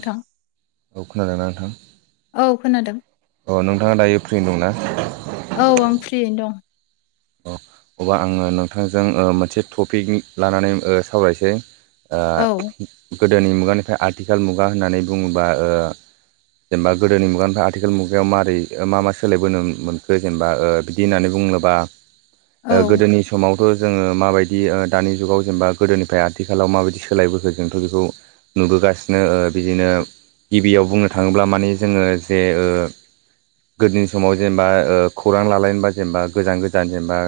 नोंथां औ खोनादोंना नोंथां? औ खोनादों अ नोंथाङा दायो फ्रि दंना? औ आं फ्रियैनो दं। अ अब्ला आङो नोंथांजों ओ मोनसे टपिक लानानै ओ सावरायसै। दं औ गोदोनि मुगानिफ्राय आथिखाल मुगा होननानै बुङोबा ओ जेनेबा गोदोनि मुगानिफ्राय आथिखाल मुगायाव मारै मा मा सोलायबोनो मोनखो जेनेबा ओ बिदि होननानै बुङोबा औ गोदोनि समाव जोङो माबायदि दानि जुगाव जेनबा गोदोनिफ्राय आथिखालाव माबायदि सोलायबोखो जोंथ' बेखौ नुबोगासिनो बिदिनो गिबियाव बुंनो थाङोब्ला माने जोङो जे ओ गोदोनि समाव जेनेबा खौरां लालायनोबा जेनेबा गोजान गोजान जेनेबा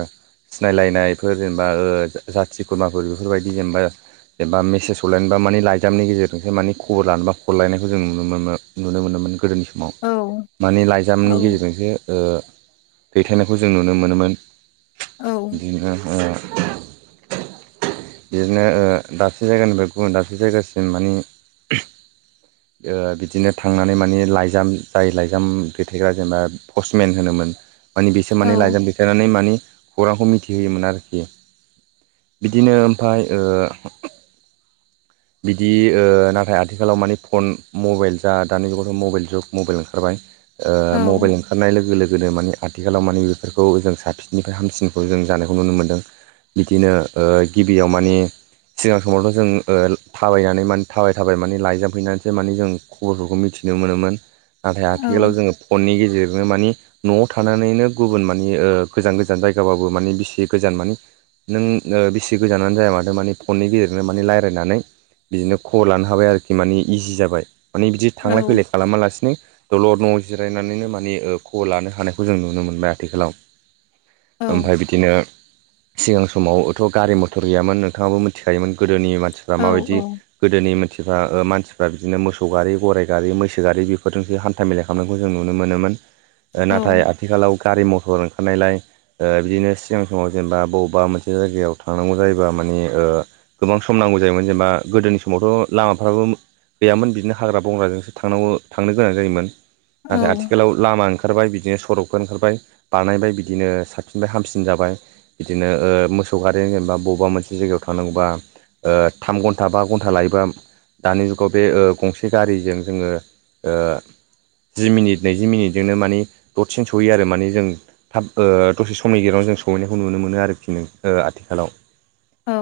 सिनायलायनायफोर जेनेबा ओ जाथि खुरमाफोर बेफोरबायदि जेनेबा जेनेबा मेसेज हरलायनोबा मानि लाइजामनि गेजेरजोंसो मानि खबर लानोबा हरलायनायखौ जों नुनो मोनो। नुनो मोनोमोन गोदोनि सम आव औ माने लाइजामनि औ गेजेरजोंसो ओ दैथायनायखौ जों नुनो मोनोमोन। [unintelligible] औ बिदिनो ओ दाबसे जायगानिफ्राय गुबुन दाबसे जायगासिम माने [inaudible] जोङो बिदिनो थांनानै माने लाइजाम जाय लाइजाम दैथायग्रा जेनेबा पष्टमेन होनोमोन। माने बिसो औ माने लाइजाम दैथाइनानै माने खौरांखौ मिथिहोयोमोन आरोखि। बिदिनो ओमफाय ओ बिदि ओ नाथाय आथिखालाव मानि फन मबाइल जा दानि जुगावथ' मबाइल जुग मबाइल ओंखारबाय। ओ औ मबाइल ओंखारनाय लोगो लोगोनो माने आथिखालाव माने बेफोर खौ जों साबसिननिफ्राय हामसिनखौ जों जानायखौ नुनो मोनदों। बिदिनो ओ गिबियाव माने सिगां समावथ' जों ओ थाबायनानै माने थाबाय थाबाय माने लायजामफैनानैसो माने जों खबरफोरखौ मिथिनो मोनोमोन। नाथाय औ आथिखालाव जोङो फननि गेजेरजोंनो मानि न'आव थानानैनो गुबुन मा मानि ओ गोजान गोजान जायगाबो माने बेसे गोजान मोन? नों ओ बेसे गोजानानो जाया मानो मानिे फननि गेजेरजोंनो माने रायजलायनानै बिदिनो खबर लानो हाबाय आरोखि माने इजि जाबाय माने बिदि औ थांलाय फैलाय खालामालासिनो दलर न' जिरायनानैनो मानि खबर लानो हानायखौ जों नुनो मोनबाय आरो। आथिखालाव औ ओमफ्राय बिदिनो सिगां समावथ' गारि मथर गैयामोन नोंथाङाबो मिथिखायोमोन गोदोनि मानसिफ्रा औ माबायदि गोदोनि मानसिफ्रा ओ मानसिफ्रा बिदिनो मोसौ गारि गराइ गारि मैसो गारि बेफोरजोंसो हा हान्था मेला खालामनायखौ जों नुनो मोनोमोन नाथाय आथिखालाव गारि मथर ओंखारनायलाय ओ बिदिनो सिगां समाव जेनेबा बबेबा मोनसे जायगायाव थांनांगौ जायोबा माने ओ गोबां सम नांगौ जायोमोन जेनेबा गोदोनि समावथ' लामाफ्राबो गैयामोन बिदिनो हाग्रा बंग्राजोंसो थांनांगौ थांनो गोनां जायोमोन। नाथाय आथिखालाव लामा ओंखारबाय बिदिनो सरकखो ओंखार बाय बानायबाय बिदिनो साबसिनबाय हामसिन जाबाय। बिदिनो ओ मोसौ गारि जेनेबा बबेबा मोनसे जायगायाव थांनांगौबा। ओ थाम घन्टा बा घन्टा लायोबा दानि जुगाव बे ओ गंसे गारिजों जोङो ओ जि मिनिट नैजि मिनिटजोंनो माने दसेनो सहयो आरो माने जों थाब ओ दसे समनि गेजेरावनो जों सहैनायखौ नुनो मोनो आरोखि नों ओ आथिखालाव। औ।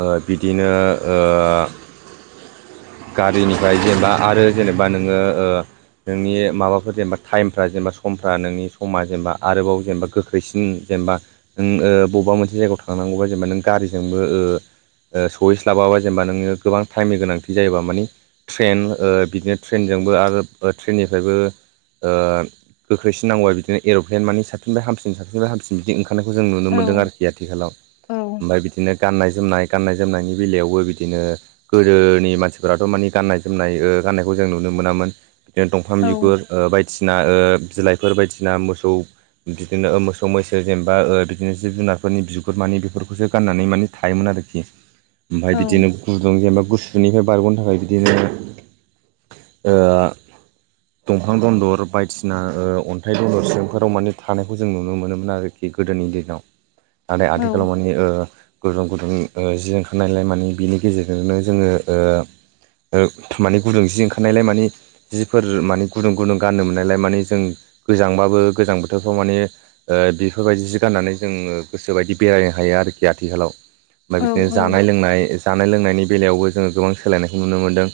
ओ बिदिनो ओ गारिनिफ्राय जेनेबा आरो जेनेबा नोङो ओ नोंनि माबाफोर जेनेबा टाइमफ्रा जेनेबा समफ्रा नोंनि समा जेनेबा आरोबाव जेनेबा गोख्रैसिन जेनेबा नों ओ बबेबा मोनसे जायगायाव थांनांगौबा जेनेबा नों गारिजोंबो ओ सहै स्लाबाबा जेनेबा नोङो गोबां टाइमनि गोनांथि जायोबा माने ट्रेन ओ बिदिनो ट्रेनजोंबो आरो ट्रेननिफ्रायबो ओह गोख्रैसिन नांगौ बिदिनो एर'प्लेन माने साबसिनफ्राय हामसिन साबसिननिफ्राय हामसिन बिदि ओंखारनायखौ जों नुनो मोन्दों आरोखि आथिखालाव ओमफ्राय बिदिनो गाननाय जोमनाय गाननाय जोमनायनि बेलायावबो बिदिनो गोदोनि मानसिफोराथ' माने गाननाय जोमनाय ओ गाननायखौ जों नुनो मोनामोन। बिदिनो दंफां बिगुर ओ बायदिसिना बिलाइफोर बायदिसिना मोसौ बिदिनो मोसौ मैसो जेनेबा ओ बिदिनो जिब जुनारफोरनि बिगुर मानि बेफोरखौसो गाननानै माने थायोमोन आरोखि ओमफ्राय बिदिनो गुदुं जेनेबा गुसुनिफ्राय बारग'नो थाखाय बिदिनो ओ दंफां दन्दर बायदिसिना ओ अन थाय दर सिंफोराव माने थानायखौ जों नुनो मोनोमोन आरोखि गोदोनि दिनाव। नाथाय आथिखालाव माने ओ गुदुं गुदुं ओ जि ओंखारनायलाय माने बिनि गेजेरजोंनो जोङो ओ ओ माने गुदुं जि ओंखारनायलाय माने जिफोर माने गुदुं गुदुं गाननो मोननायलाय माने जों गोजांबाबो गोजां बोथोरफ्राव माने ओ बेफोरबायदि जि गाननानै जोङो गोसोबायदि बेरायनो हायो आरोखि आथिखालाव। ओमफ्राय बिदिनो जानाय लोंनाय जानाय लोंनायनि बेलायावबो जोङो गोबां सोलायनायखौ नुनो मोनदों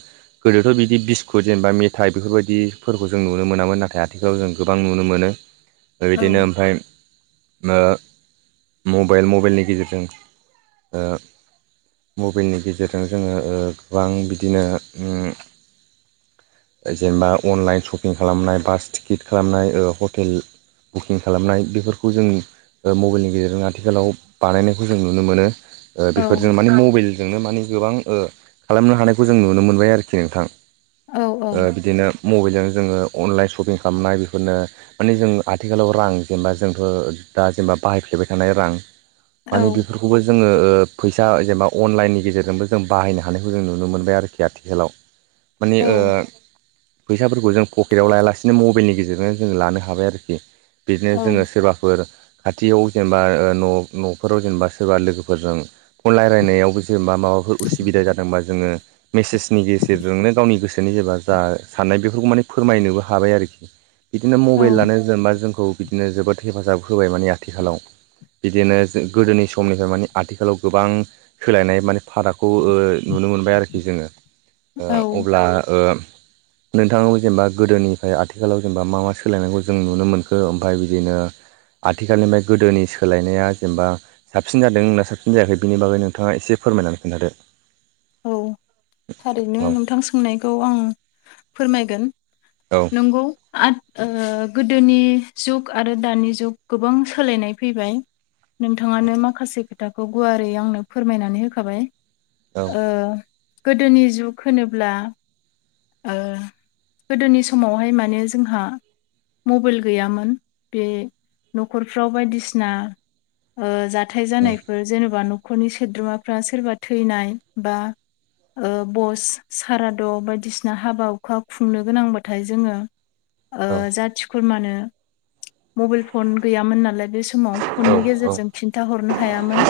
गोदोथ' बिदि बिस्कुट जेनेबा मेथाइ बेफोरबायदिफोरखौ जों नुनो मोनामोन नाथाय आथिखालाव जों गोबां नुनो मोनो बेबायदिनो ओमफ्राय ओ मबाइल मबाइलनि गेजेरजों ओ मबाइलनि गेजेरजों जोङो ओ गोबां बिदिनो उम जेनेबा अनलाइन सपिं खालामनाय बास टिकेट खालामनाय ओ हटेल बुकिं खालामनाय बेफोरखौ जोंनि मबाइलनि गेजेरजों आथिखालाव बानायनायखौ जों नुनो मोनो। ओ बेफोरजों माने मबाइल जोंनो मानिे गोबां ओ खालामनो हानायखौ जों नुनो मोनबाय आरोखि नोंथां ओ बिदिनो मबाइलजों जोङो अनलाइन सपिं खालामनाय बेफोरनो माने जोंङो आथिखालाव रां जेनेबा जोंथ' दा जेनेबा बाहायफ्लेबाय थानाय रां मानि बेफोर खौबो जोङो ओ फैसा जेनबा अनलाइननि गेजेरजोंबो जों बाहायनो हानायखौ जों नुनो मोनबाय आरोखि आथिखालाव मानिे ओ फैसाफोरखौ जों पकेटाव लाया लासेनो बिदिनो मबाइलनि गेजेरजोंनो जोङो लानो हाबाय आरोखि बिदिनो जोङो सोरबाफोर खाथियाव जेन'बा न' न'फोराव जेन'बा सोरबा लोगोफोरजों फन रायलायनायावबो जेन'बा माबाफोर उसुबिदा जादोंबा जोङो मेसेजनि गेजेरजोंनो गावनि गोसोनि जेब्ला जा साननाय बेफोरखौ माने फोरमायनोबो हा हाबाय आरोखि बिदिनो औ मबाइलानो जेन'बा जोंखौ बिदिनो जोबोद हेफाजाब होबाय माने आथिखालाव बिदिनो जों गोदोनि समनिफ्राय माने आथिखालाव गोबां सोलायनाय माने फारागखौ ओ नुनो मोनबाय आरोखि जोङो ओ अब्ला ओ नोंथाङाबो जेन'बा गोदोनि फ्राय आथिखालाव जेन'बा मा मा सोलायनायखौ जों नुनो मोनखो ओमफ्राय बिदिनो आथिखालनिफ्राय गोदोनि सोलायनाया जेन'बा साबसिन जादों ना साबसिन जायाखै बिनि बागै नोंथाङा एसे फोरमायनानै खिन्थादो। औ थारैनो औ नोंथां सोंनायखौ आं फोरमायगोन औ नंगौ आथ ओ गोदोनि जुग आरो दानि जुग गोबां सोलायनाय फैबाय नोंथाङानो माखासे खोथाखौ गुवारै आंनो फोरमायनानै होखाबाय औ ओ गोदोनि जुग होनोब्ला ओ गोदोनि समावहाय माने जोंहा मबाइल गैयामोन बे न'खरफ्राव बायदिसिना ओ जा थाय जानायफोर जेन'बा न'खरनि सोद्रोमाफ्रा सोरबा थैनाय बा ओ बस साराद' बायदिसिना ना हाबा हुखा खुंनो गोनांबो थायो जोङो ओ औ जाथि खुरमानो मबाइल फन गैयामोन नालाय बे समाव औ फननि औ गेजेरजों खिन्था हरनो हायामोन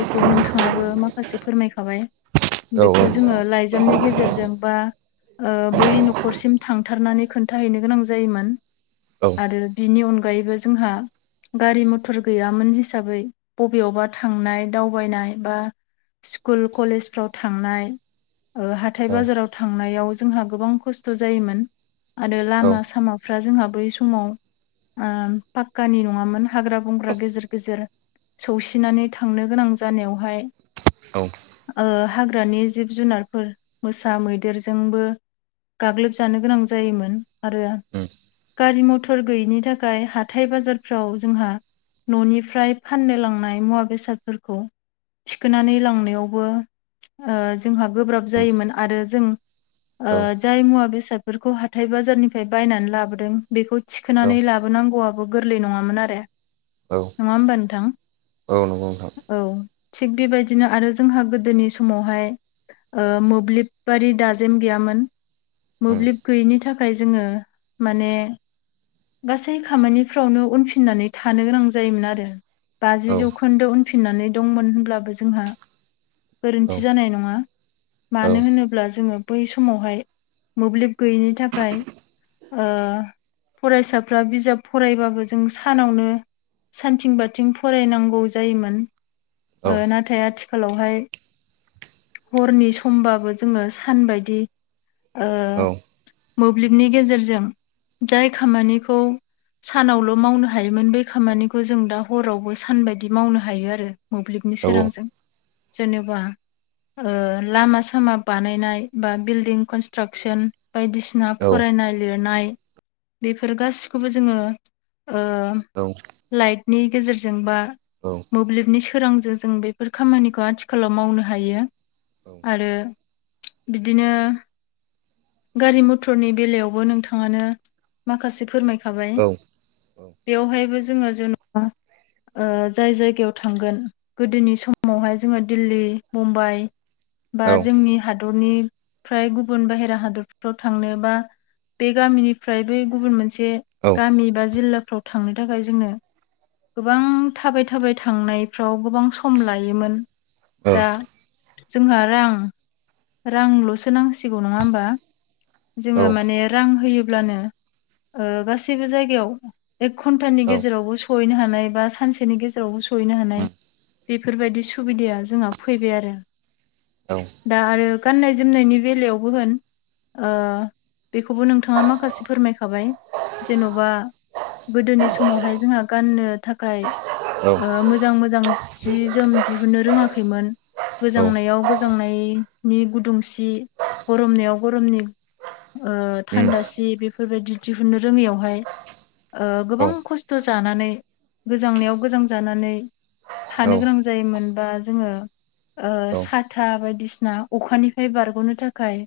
बेखौ नोंथांङाबो माखासे फोरमायखाबाय। औ बेखौ जोंङो लाइजामनि गेजेरजों बा ओ बै न'खरसिम थांथारनानै खोन्थाहैनो गोनां जायोमोन। औ आरो बिनि अनगायैबो जोंहा गारि मटर गैयामोन हिसाबै बबेयावबा थांनाय दावबायनाय बा स्कुल कलेजफ्राव थांनाय ओ हा हाथाइ औ बाजाराव थांनायाव जोंहा गोबां खस्थ' जायोमोन। आरो लामा सामा फ्रा जोंहा बै समाव ओ पाक्कानि नङामोन हाग्रा बंग्रा गेजेर गेजेर सौसिनानै थांनो गोनां जानायावहाय औ ओ हाग्रानि जिब-जुनारफोर मोसा, मैदेर जोंबो गाग्लोब जानो गोनां जायोमोन आरो गारि मथर फोर गैयिनि थाखाय हाथाय बाजारफ्राव जोंहा न'निफ्राय फाननो लांनाय मुवा बेसादफोरखौ थिखोनानै लांनायावबो ओ जोंहा गोब्राब जायोमोन आरो जों औ ओ औ जाय मुवा बेसादफोरखौ हाथाय बाजारनिफ्राय बायनानै लाबोदों बेखौ थिखोनानै लाबो नांगौआबो गोरलै नंङामोन आरो नंङा होमबा नोंथां? औ नंगौ नोंथां औ थिग बेबायदिनो आरो जोंहा गोदोनि समावहाय ओ मोब्लिब बादि दाजेम गैयामोन मोब्लिब गैयिनि थाखाय जोंङो माने गासै खामानिफ्रावनो उनफिननानै थानो गोनां जायोमोन आरो। बाजि औ जौखोन्दो उनफिननानै दंमोन होनब्लाबो जोंहा औ गोरोन्थि जानाय नंङा। औ मानो होनोब्ला जोंङो बै समावहाय मोब्लिब गैयैनि थाखाय ओ फरायसाफ्रा बिजाब फरायबाबो जों सानावनो सानथिं बाथिं फरायनांगौ जायोमोन औ ओ नाथाय आथि खालावहाय हरनि समबाबो जोंङो सान बायदि ओ औ मोब्लिबनि गेजेरजों जाय खामानिखौ सानावल' मावनो हायोमोन बे औ खामानिखौ जों दा हरावबो सानबायदि मावनो हायो आरो। मोब्लिबनि सोरांजों जेनेबा ओ लामा सामा बानायनाय बा बिल्डिं कनस्ट्राकसन बायदिसिना फरायनाय लिरनाय। बेफोर गासिखौबो जोंङो ओम औ। लाइटनि गेजेरजों बा औ। मोब्लिबनि सोरांजों जो बेफोर खामानिखौ आथिखालाव मावनो हायो। आरो बिदिनो गारि मथरनि बेलायावबो नोंथांङानो माखासे फोरमायखाबाय। बेवहायबो जोंङो जेन'बा ओ जाय जायगायाव थांगोन गोदोनि समावहाय जोंङो दिल्ली मुम्बाइ बा जोंनि हादरनि फ्राय गुबुन बाहेरा हादर फोराव थांनोबा बे गामिनिफ्राय बै गुबुन मोनसे गामि बा जिल्लाफ्राव थांनो थाखाय जोंनो गोबां थाबाय थाबाय थांनायफ्राव गोबां सम लायोमोन। दा जोंहा रां रांल'सो नांसिगौ नंङा होमबा। जोंङो माने रां होयोब्लानो ओ गासैबो जायगायाव एक घन्टानि औ गेजेरावबो सहैनो हानाय बा सानसेनि गेजेरावबो सहैनो औ हानाय। बेफोरबायदि सुबिदाया जोंहा फैबाय आरो। औ। दा आरो गाननाय जोमनायनि बेलायावबो होन। ओ बेखौबो नोंथाङा माखासे फोरमायखाबाय जेन'बा। गोदोनि समावहाय जोंहा गाननो थाखाय औ ओ मोजां मोजां जि जोम दिहुननो रोङाखैमोन उम गोजांनायाव गोजांनायनि गुदुंसि गरमनायाव गरमनि ओ थान्दासि बेफोरबायदि दिहुनो रोङैयावहाय। ओ औ गोबां खस्थ' जानानै गोजांनायाव गोजां जानानै औ थानो गोनां जायोमोनबा जोंङो। ओ साथा बायदिसिना अखानिफ्राय बारग'नो थाखाय।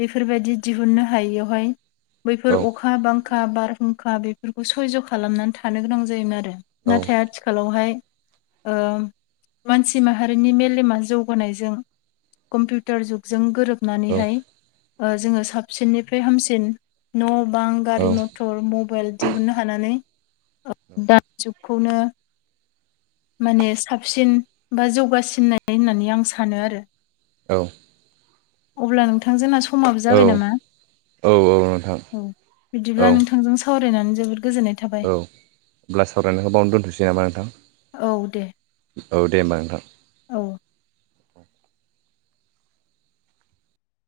बेफोरबायदि दिहुननो हायियावहाय। औ बैफोर अखा बांखा बारहुंखा बेफोरखौ सयज' खालामनानै थानो गोनां जायोमोन आरो। नाथाय आथिखालावहाय ओं मानसि माहारिनि मेलेमा जौगानायजों। कम्पिउटार जुगजों औ गोरोबनानैहाय। ओ जोङो साबसिननिफ्राय हामसिन न' बां गारि मथर। मटर मबाइल दिहुननो हानानै ओम दानि जुगखौनो। माने साबसिन बा जौगासिननाय होननानै आं सानो आरो। औ अब्ला नोंथां जोंना समाबो जाबाय नामा औ औ नोंथां। औ औ बिदिब्ला नोंथांजों सावरायनानै जोबोद गोजोननाय थाबाय अब्ला सावरायनायखौ बावनो दोनथ'सै नामा नोंथां औ दे होमबा नोंथां औ